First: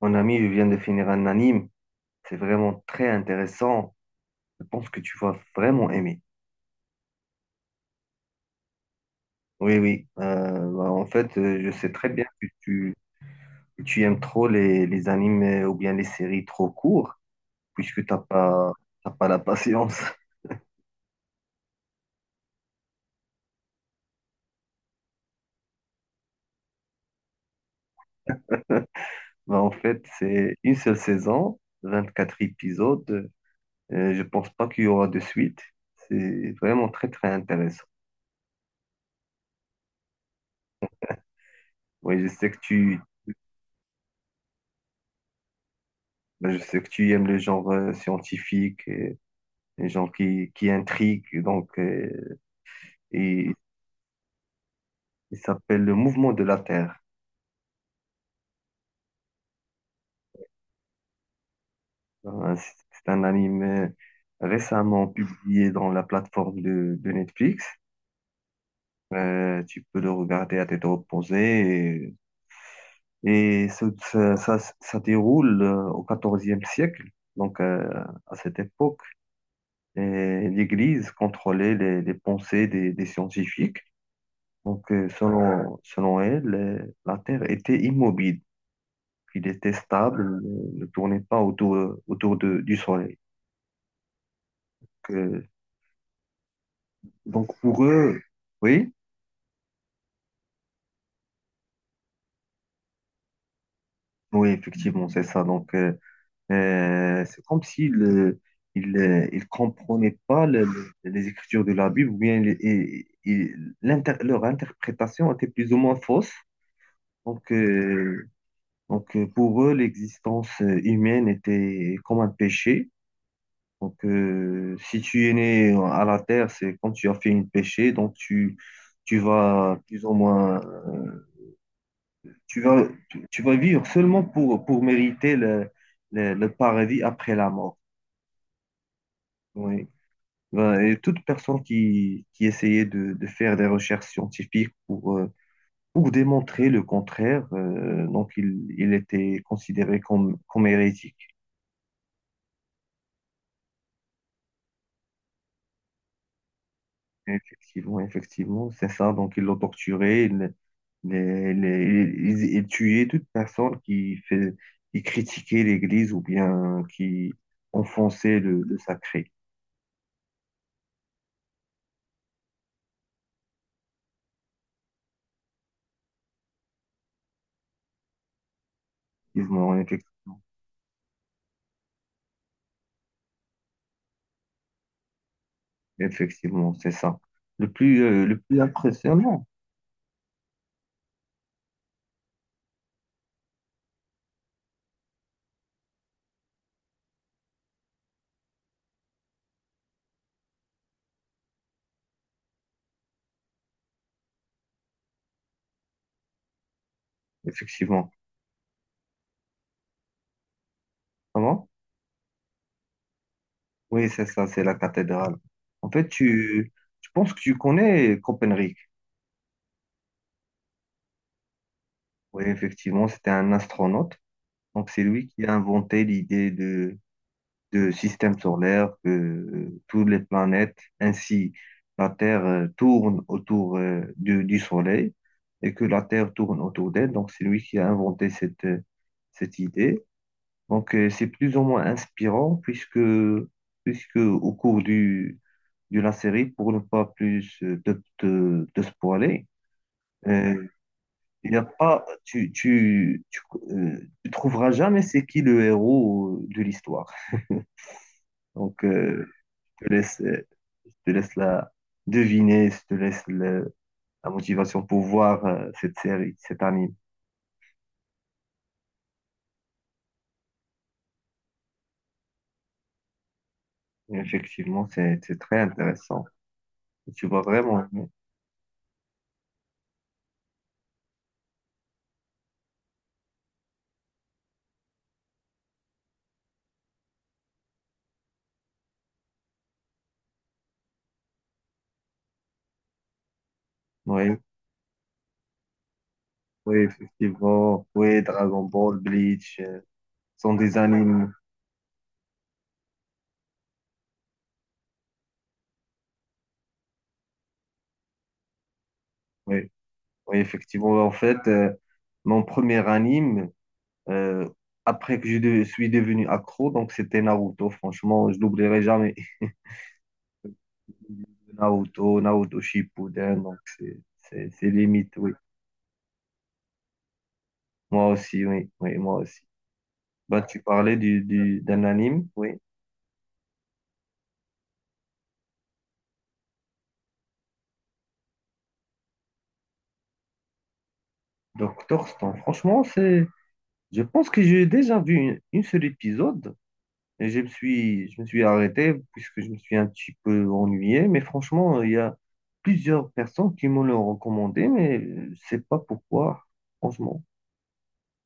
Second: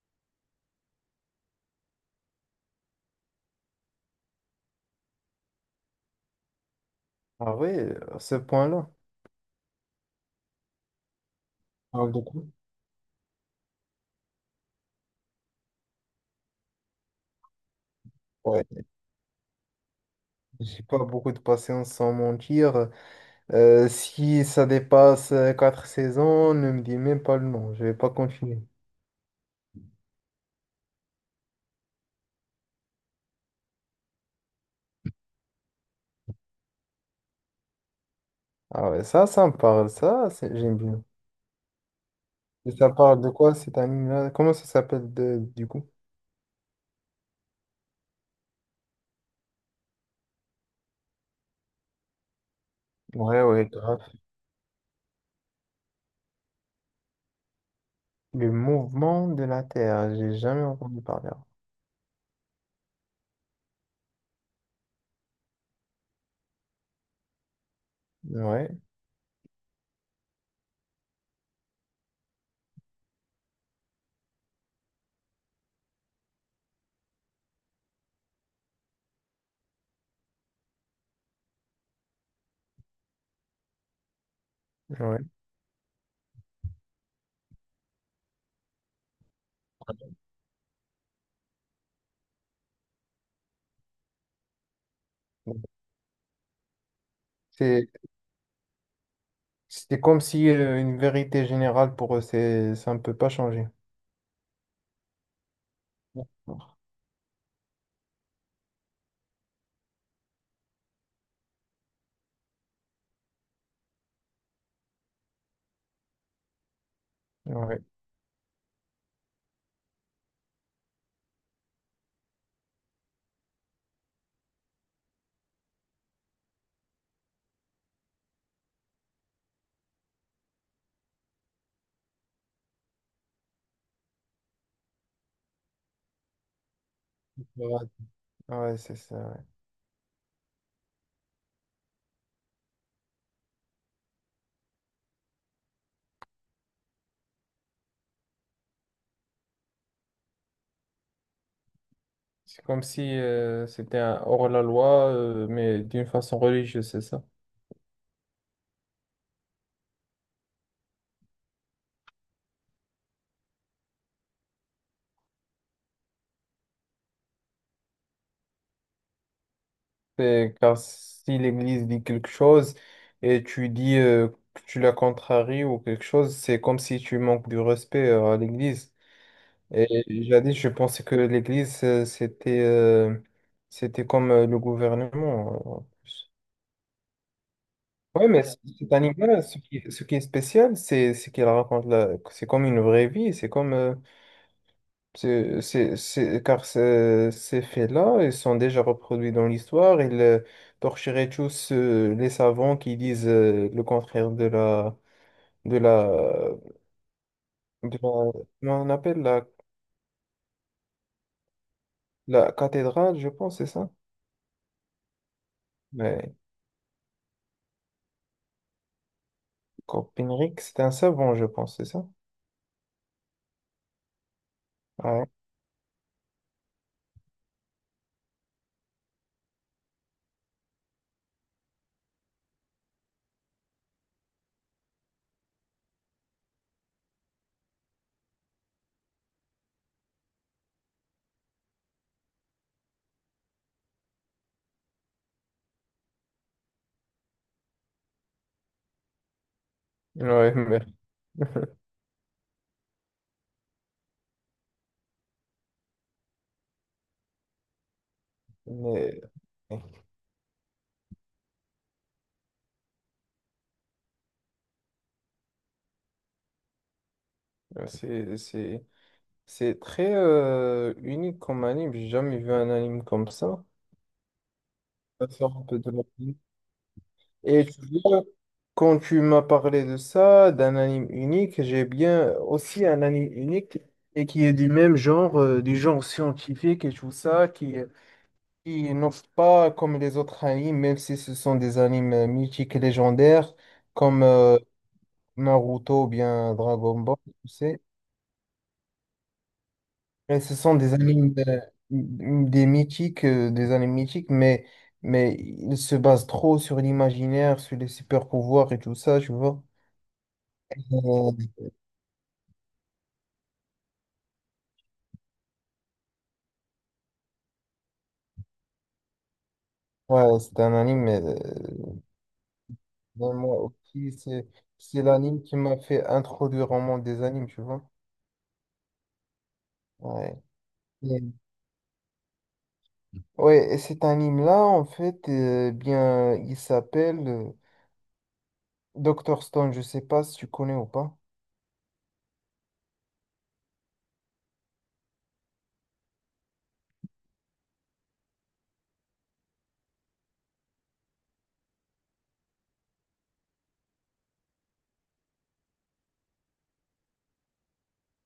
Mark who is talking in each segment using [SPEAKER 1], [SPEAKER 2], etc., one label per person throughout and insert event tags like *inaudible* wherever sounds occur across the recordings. [SPEAKER 1] Mon ami, je viens de finir un anime. C'est vraiment très intéressant. Je pense que tu vas vraiment aimer.
[SPEAKER 2] Ah ouais, à ce point-là.
[SPEAKER 1] Oui, oui. Bah, en fait, je sais
[SPEAKER 2] Ah,
[SPEAKER 1] très bien
[SPEAKER 2] beaucoup.
[SPEAKER 1] que tu aimes trop les animes ou bien les séries trop courtes, puisque
[SPEAKER 2] Ouais.
[SPEAKER 1] t'as pas la patience. *laughs*
[SPEAKER 2] J'ai pas beaucoup de patience sans mentir. Si ça dépasse quatre saisons, ne me dis même pas le nom, je vais pas continuer.
[SPEAKER 1] Bah, en fait, c'est une seule saison, 24 épisodes. Je pense pas qu'il y aura de suite. C'est vraiment très, très intéressant.
[SPEAKER 2] Ah ouais, ça me parle, ça, j'aime bien.
[SPEAKER 1] Oui, je sais que
[SPEAKER 2] Et ça
[SPEAKER 1] tu,
[SPEAKER 2] parle de quoi cet anime-là? Comment ça s'appelle du coup?
[SPEAKER 1] bah, je sais que tu aimes le genre scientifique. Un genre qui intrigue. Donc,
[SPEAKER 2] Ouais,
[SPEAKER 1] et,
[SPEAKER 2] ouais, grave.
[SPEAKER 1] il s'appelle Le Mouvement de la Terre.
[SPEAKER 2] Le mouvement de la Terre, j'ai jamais entendu parler.
[SPEAKER 1] Euh, C'est c'est un anime récemment publié dans la plateforme de Netflix.
[SPEAKER 2] Ouais,
[SPEAKER 1] Tu peux le regarder à tête reposée. Et, et ça déroule au XIVe siècle. Donc, à cette époque, et l'Église contrôlait les pensées des scientifiques. Donc,
[SPEAKER 2] ouais.
[SPEAKER 1] selon elle, la Terre était immobile. Il était stable, ne tournait pas autour du soleil. Que- donc pour
[SPEAKER 2] C'est,
[SPEAKER 1] eux, oui,
[SPEAKER 2] c'est comme si une vérité générale pour eux, ça ne peut pas changer.
[SPEAKER 1] oui, effectivement, c'est ça. Donc, c'est comme s'ils ne ils, ils comprenaient pas les écritures de la Bible, ou bien leur interprétation était plus ou moins fausse. Donc,
[SPEAKER 2] Ouais.
[SPEAKER 1] euh, donc, pour eux, l'existence humaine était comme un péché. Donc, si tu es né à la terre, c'est quand tu as fait une péché, donc tu vas plus ou moins, tu vas vivre seulement pour mériter le paradis après la mort.
[SPEAKER 2] Ouais, c'est ça, ouais.
[SPEAKER 1] Oui. Ben, et toute personne qui essayait de faire des recherches scientifiques pour démontrer le contraire, donc il était considéré comme hérétique.
[SPEAKER 2] C'est comme si c'était un hors-la-loi, mais d'une façon religieuse, c'est ça.
[SPEAKER 1] Effectivement, effectivement, c'est ça. Donc, ils l'ont torturé, ils, les- ils tuaient toute personne qui critiquait l'Église ou bien qui enfonçait le sacré.
[SPEAKER 2] C'est- car si l'Église dit quelque chose et tu dis que tu la contraries ou quelque chose, c'est comme si tu manques du respect à l'Église.
[SPEAKER 1] Effectivement,
[SPEAKER 2] Et
[SPEAKER 1] effectivement,
[SPEAKER 2] jadis, je pensais que l'Église, c'était c'était comme le gouvernement, en plus.
[SPEAKER 1] effectivement, c'est ça.
[SPEAKER 2] Ouais,
[SPEAKER 1] Le
[SPEAKER 2] mais
[SPEAKER 1] plus
[SPEAKER 2] cet animal,
[SPEAKER 1] impressionnant,
[SPEAKER 2] ce qui est spécial, c'est qu'il raconte c'est comme une vraie vie, c'est comme... c'est, c'est- car ces faits-là, ils sont déjà reproduits dans l'histoire. Ils torcheraient tous les savants qui disent le contraire de la, de la,
[SPEAKER 1] effectivement.
[SPEAKER 2] comment on appelle la,
[SPEAKER 1] Comment?
[SPEAKER 2] la cathédrale, je pense, c'est ça?
[SPEAKER 1] Oui, c'est ça, c'est la cathédrale. En fait,
[SPEAKER 2] Mais
[SPEAKER 1] tu penses que tu connais Copernic.
[SPEAKER 2] Copernic, c'est un savant, je pense, c'est ça?
[SPEAKER 1] Oui, effectivement, c'était un astronaute. Donc, c'est
[SPEAKER 2] Ouais,
[SPEAKER 1] lui qui a inventé l'idée de système solaire, que toutes les planètes, ainsi la Terre tourne autour du Soleil et que la Terre tourne autour d'elle. Donc c'est lui qui a inventé cette idée. Donc, c'est plus ou moins inspirant puisque, au cours de la série, pour ne pas plus te spoiler,
[SPEAKER 2] ouais,
[SPEAKER 1] euh,
[SPEAKER 2] mais,
[SPEAKER 1] il n'y a
[SPEAKER 2] *laughs*
[SPEAKER 1] pas, tu trouveras jamais c'est qui le héros de l'histoire. Donc,
[SPEAKER 2] mais
[SPEAKER 1] euh, Je te laisse, euh, je te laisse la deviner, je te laisse la motivation pour voir cette série, cet anime.
[SPEAKER 2] euh, c'est, c'est, c'est très unique comme anime. J'ai jamais vu un anime comme ça.
[SPEAKER 1] Et effectivement,
[SPEAKER 2] Ça
[SPEAKER 1] c'est
[SPEAKER 2] sort
[SPEAKER 1] très
[SPEAKER 2] un peu de
[SPEAKER 1] intéressant.
[SPEAKER 2] l'ordinaire.
[SPEAKER 1] Tu vois
[SPEAKER 2] Et tu
[SPEAKER 1] vraiment aimer.
[SPEAKER 2] vois, quand tu m'as parlé de ça, d'un anime unique, j'ai bien aussi un anime unique et qui est du même genre, du genre scientifique et tout ça, qui n'offre pas comme les autres animes, même si ce sont des animes mythiques et légendaires, comme
[SPEAKER 1] Oui,
[SPEAKER 2] Naruto ou bien
[SPEAKER 1] oui,
[SPEAKER 2] Dragon Ball, tu sais.
[SPEAKER 1] effectivement. Oui, Dragon Ball, Bleach,
[SPEAKER 2] Et
[SPEAKER 1] sont
[SPEAKER 2] ce sont
[SPEAKER 1] des
[SPEAKER 2] des
[SPEAKER 1] animes.
[SPEAKER 2] animes, des mythiques, des animes mythiques, mais ils se basent trop sur l'imaginaire, sur les super pouvoirs et tout ça, tu vois.
[SPEAKER 1] Oui, oui, effectivement. En
[SPEAKER 2] Euh,
[SPEAKER 1] fait, mon premier anime, euh, après que suis devenu accro, donc c'était Naruto. Franchement, je n'oublierai jamais.
[SPEAKER 2] Ouais, c'est un anime,
[SPEAKER 1] *laughs* Naruto, Naruto
[SPEAKER 2] mais
[SPEAKER 1] Shippuden,
[SPEAKER 2] moi
[SPEAKER 1] donc
[SPEAKER 2] aussi,
[SPEAKER 1] c'est
[SPEAKER 2] c'est
[SPEAKER 1] limite, oui.
[SPEAKER 2] l'anime qui m'a fait introduire au monde des animes, tu vois.
[SPEAKER 1] Moi aussi, oui, oui, moi aussi. Bah,
[SPEAKER 2] Ouais.
[SPEAKER 1] tu parlais
[SPEAKER 2] Et-
[SPEAKER 1] d'un anime, oui.
[SPEAKER 2] Ouais, et cet anime-là, en fait, bien, il s'appelle Dr. Stone, je sais pas si tu connais ou pas.
[SPEAKER 1] Doctor Stone. Franchement, je pense que j'ai déjà vu une seule épisode et je me suis arrêté puisque je me suis un petit peu ennuyé. Mais franchement, il y a plusieurs personnes qui me l'ont recommandé, mais je sais pas pourquoi. Franchement,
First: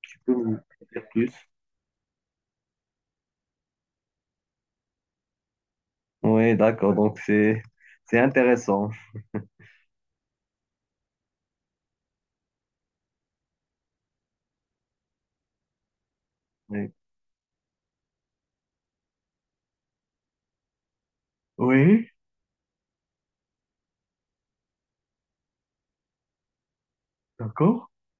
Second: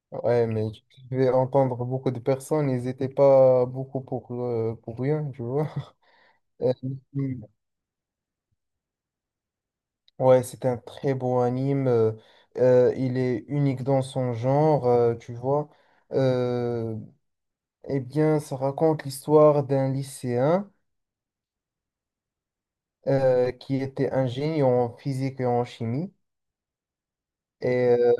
[SPEAKER 1] tu peux
[SPEAKER 2] Ouais,
[SPEAKER 1] me
[SPEAKER 2] mais
[SPEAKER 1] dire
[SPEAKER 2] je vais
[SPEAKER 1] plus.
[SPEAKER 2] entendre beaucoup de personnes, ils n'étaient pas beaucoup pour rien, tu vois. *laughs*
[SPEAKER 1] Oui,
[SPEAKER 2] Euh,
[SPEAKER 1] d'accord. Donc,
[SPEAKER 2] Mm.
[SPEAKER 1] c'est intéressant.
[SPEAKER 2] Ouais, c'est un très beau anime, il est unique dans son genre, tu vois.
[SPEAKER 1] Oui,
[SPEAKER 2] Euh, Eh bien, ça raconte l'histoire d'un lycéen
[SPEAKER 1] oui,
[SPEAKER 2] qui était ingénieur en physique et en chimie.
[SPEAKER 1] d'accord.
[SPEAKER 2] Et, euh,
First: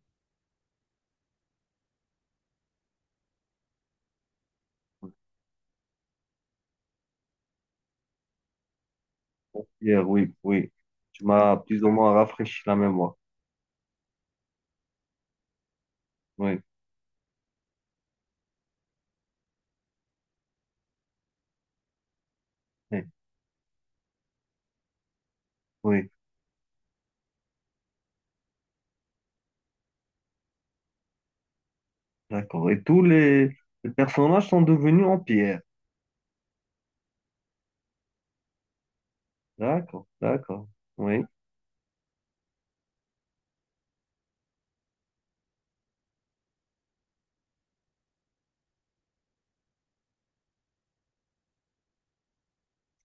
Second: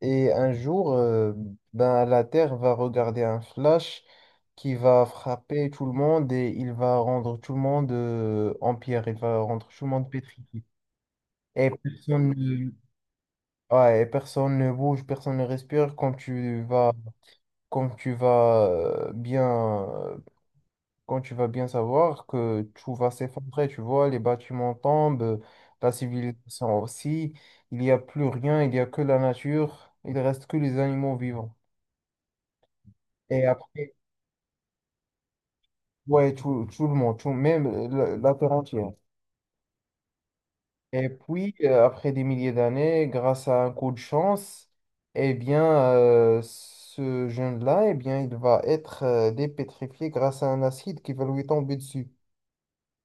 [SPEAKER 2] et un jour, ben, la Terre va regarder un flash qui va frapper tout le monde et il va rendre tout le monde en pierre, il va rendre tout le
[SPEAKER 1] Hier,
[SPEAKER 2] monde
[SPEAKER 1] oui,
[SPEAKER 2] pétrifié.
[SPEAKER 1] oui. Tu m'as
[SPEAKER 2] Et
[SPEAKER 1] plus ou moins
[SPEAKER 2] personne
[SPEAKER 1] rafraîchi
[SPEAKER 2] ne,
[SPEAKER 1] la mémoire.
[SPEAKER 2] ouais, et personne ne bouge, personne ne respire
[SPEAKER 1] Oui,
[SPEAKER 2] quand tu vas bien quand tu vas bien savoir que tout
[SPEAKER 1] oui,
[SPEAKER 2] va s'effondrer, tu vois, les bâtiments tombent, la
[SPEAKER 1] oui,
[SPEAKER 2] civilisation aussi, il n'y a plus rien, il n'y a que la nature, il reste que les animaux vivants.
[SPEAKER 1] d'accord. Et tous
[SPEAKER 2] Et
[SPEAKER 1] les
[SPEAKER 2] après,
[SPEAKER 1] personnages sont devenus en pierre.
[SPEAKER 2] ouais, tout, tout le monde, tout, même la, la terre entière.
[SPEAKER 1] D'accord, d'accord.
[SPEAKER 2] Et
[SPEAKER 1] Oui,
[SPEAKER 2] puis, après des milliers d'années, grâce à un coup de chance, eh bien, ce jeune-là, eh bien, il va être dépétrifié grâce à un acide qui va lui tomber dessus.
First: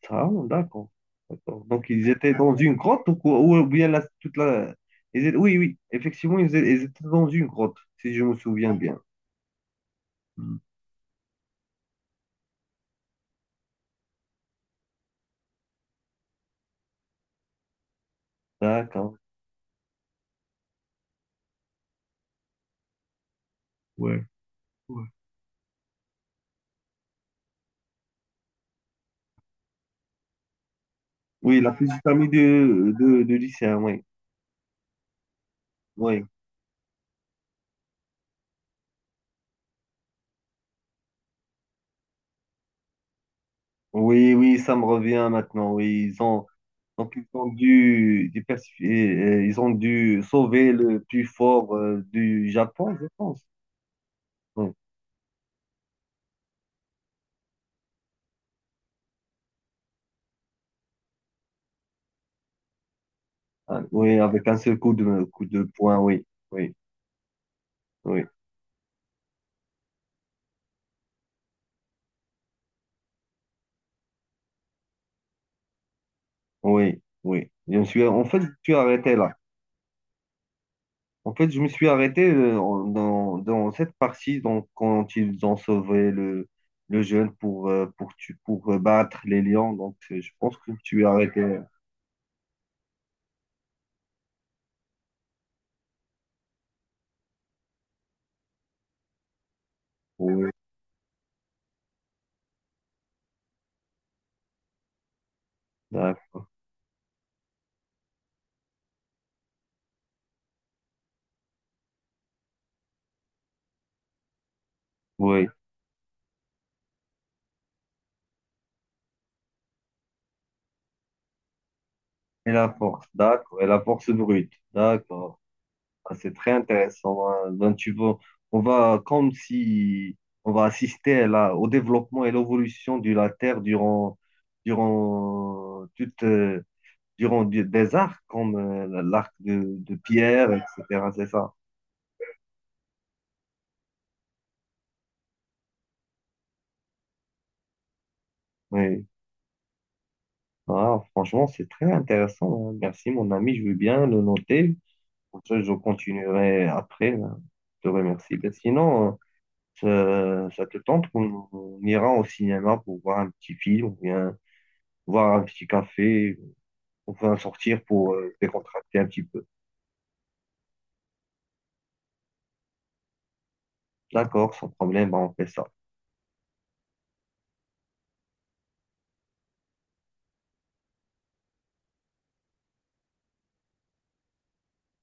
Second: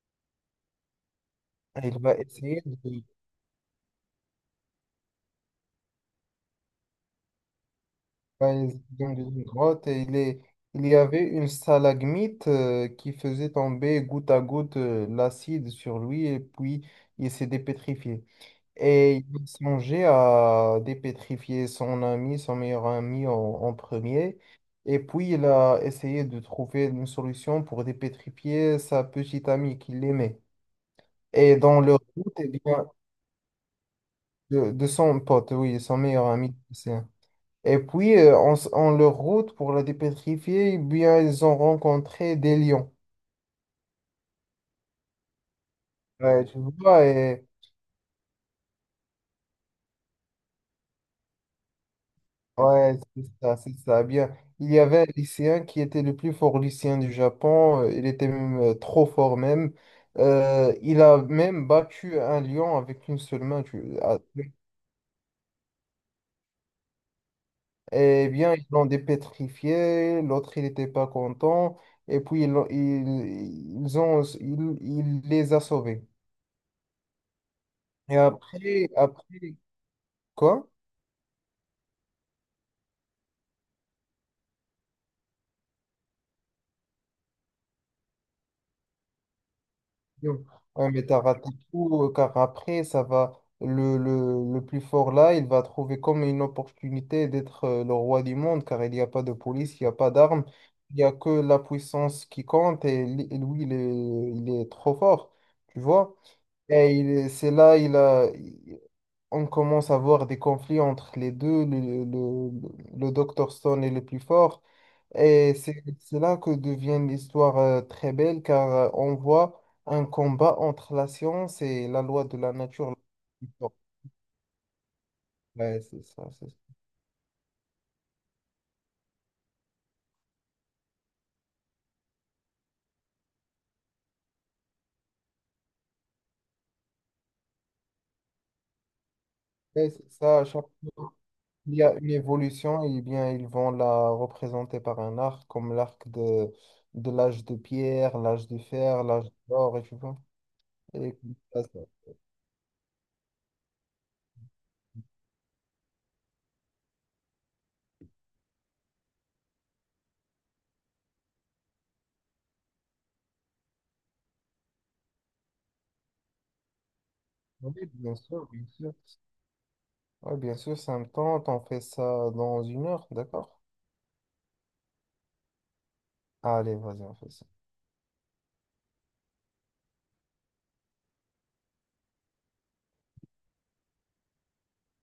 [SPEAKER 1] ça, d'accord. D'accord.
[SPEAKER 2] Et
[SPEAKER 1] Donc
[SPEAKER 2] il
[SPEAKER 1] ils
[SPEAKER 2] va
[SPEAKER 1] étaient dans
[SPEAKER 2] essayer
[SPEAKER 1] une
[SPEAKER 2] de.
[SPEAKER 1] grotte ou quoi? Ou bien la, toute la. Oui, oui, effectivement, ils étaient dans une grotte, si je me souviens
[SPEAKER 2] Ouais,
[SPEAKER 1] bien.
[SPEAKER 2] dans une grotte et
[SPEAKER 1] Hmm.
[SPEAKER 2] il y avait une stalagmite qui faisait tomber goutte à goutte l'acide sur lui et puis il s'est dépétrifié.
[SPEAKER 1] D'accord.
[SPEAKER 2] Et il songeait à dépétrifier son ami, son meilleur ami en
[SPEAKER 1] Ouais,
[SPEAKER 2] premier. Et
[SPEAKER 1] ouais.
[SPEAKER 2] puis il a essayé de trouver une solution pour dépétrifier sa petite amie qu'il aimait. Et
[SPEAKER 1] Oui, la
[SPEAKER 2] dans leur
[SPEAKER 1] petite amie
[SPEAKER 2] route, eh bien,
[SPEAKER 1] de lycéen, oui.
[SPEAKER 2] de son pote, oui, son
[SPEAKER 1] Oui.
[SPEAKER 2] meilleur ami, c'est. Et puis, en leur route pour la dépétrifier, eh bien, ils ont rencontré des lions.
[SPEAKER 1] Oui, oui, ça me revient maintenant. Oui, ils ont
[SPEAKER 2] Ouais, tu vois,
[SPEAKER 1] donc ils
[SPEAKER 2] et,
[SPEAKER 1] ont dû sauver le plus fort du Japon,
[SPEAKER 2] ouais,
[SPEAKER 1] je
[SPEAKER 2] c'est
[SPEAKER 1] pense.
[SPEAKER 2] ça, c'est ça. Eh bien, il
[SPEAKER 1] Oui,
[SPEAKER 2] y avait un lycéen qui était le plus fort lycéen du Japon. Il était même trop fort même. Il a même battu un lion avec une seule main.
[SPEAKER 1] ah, oui,
[SPEAKER 2] Ah,
[SPEAKER 1] avec un seul coup de poing. Oui, oui, oui,
[SPEAKER 2] eh bien, ils l'ont dépétrifié. L'autre, il n'était pas content. Et puis, ils, l'ont- ils ont, ils, il les a sauvés.
[SPEAKER 1] oui, oui. Je me suis,
[SPEAKER 2] Et
[SPEAKER 1] en fait, je me suis
[SPEAKER 2] après,
[SPEAKER 1] arrêté là.
[SPEAKER 2] après, quoi?
[SPEAKER 1] En fait, je me suis arrêté dans cette partie donc quand ils ont sauvé le jeune pour tu pour battre les lions. Donc, je
[SPEAKER 2] Yo.
[SPEAKER 1] pense que
[SPEAKER 2] Ouais,
[SPEAKER 1] tu es
[SPEAKER 2] mais t'as raté
[SPEAKER 1] arrêté.
[SPEAKER 2] tout, car après, ça va, le plus fort là, il va trouver comme une opportunité d'être le roi du monde, car il n'y a pas de police, il n'y a pas d'armes,
[SPEAKER 1] Oui,
[SPEAKER 2] il n'y a que la puissance qui compte, et lui, il est trop fort, tu vois.
[SPEAKER 1] d'accord.
[SPEAKER 2] Et c'est là, on commence à voir des conflits entre les deux, le Dr. Stone est le plus fort.
[SPEAKER 1] Oui.
[SPEAKER 2] Et c'est là que devient l'histoire très belle car on voit un combat entre la science et la loi de
[SPEAKER 1] Et
[SPEAKER 2] la
[SPEAKER 1] la
[SPEAKER 2] nature.
[SPEAKER 1] force, d'accord. Et la force brute, d'accord.
[SPEAKER 2] Ouais, c'est
[SPEAKER 1] Ah,
[SPEAKER 2] ça,
[SPEAKER 1] c'est
[SPEAKER 2] c'est
[SPEAKER 1] très
[SPEAKER 2] ça.
[SPEAKER 1] intéressant, hein. Donc, tu vois, on va comme si on va assister là, au développement et l'évolution de la Terre durant, toute, euh, durant des arcs comme l'arc
[SPEAKER 2] Ouais,
[SPEAKER 1] de
[SPEAKER 2] c'est ça. Chaque
[SPEAKER 1] Pierre, etc.
[SPEAKER 2] fois
[SPEAKER 1] C'est ça.
[SPEAKER 2] qu'il y a une évolution, et bien, ils vont la représenter par un arc, comme l'arc de l'âge de pierre, l'âge de fer,
[SPEAKER 1] Oui.
[SPEAKER 2] l'âge d'or, et tu vois.
[SPEAKER 1] Ah,
[SPEAKER 2] Et comme
[SPEAKER 1] franchement,
[SPEAKER 2] ça,
[SPEAKER 1] c'est
[SPEAKER 2] ça-
[SPEAKER 1] très intéressant, hein. Merci, mon ami. Je veux bien le noter. Comme ça, je continuerai après, hein. Je te remercie. Mais sinon, ça te tente qu'on on ira au cinéma pour voir un petit film ou bien voir un petit café, on va
[SPEAKER 2] Oui,
[SPEAKER 1] sortir pour
[SPEAKER 2] bien sûr, bien sûr.
[SPEAKER 1] décontracter un petit peu.
[SPEAKER 2] Ouais, bien sûr, ça me tente. On fait ça dans une heure, d'accord?
[SPEAKER 1] D'accord, sans problème, bah, on fait ça.
[SPEAKER 2] Allez, vas-y, on fait ça.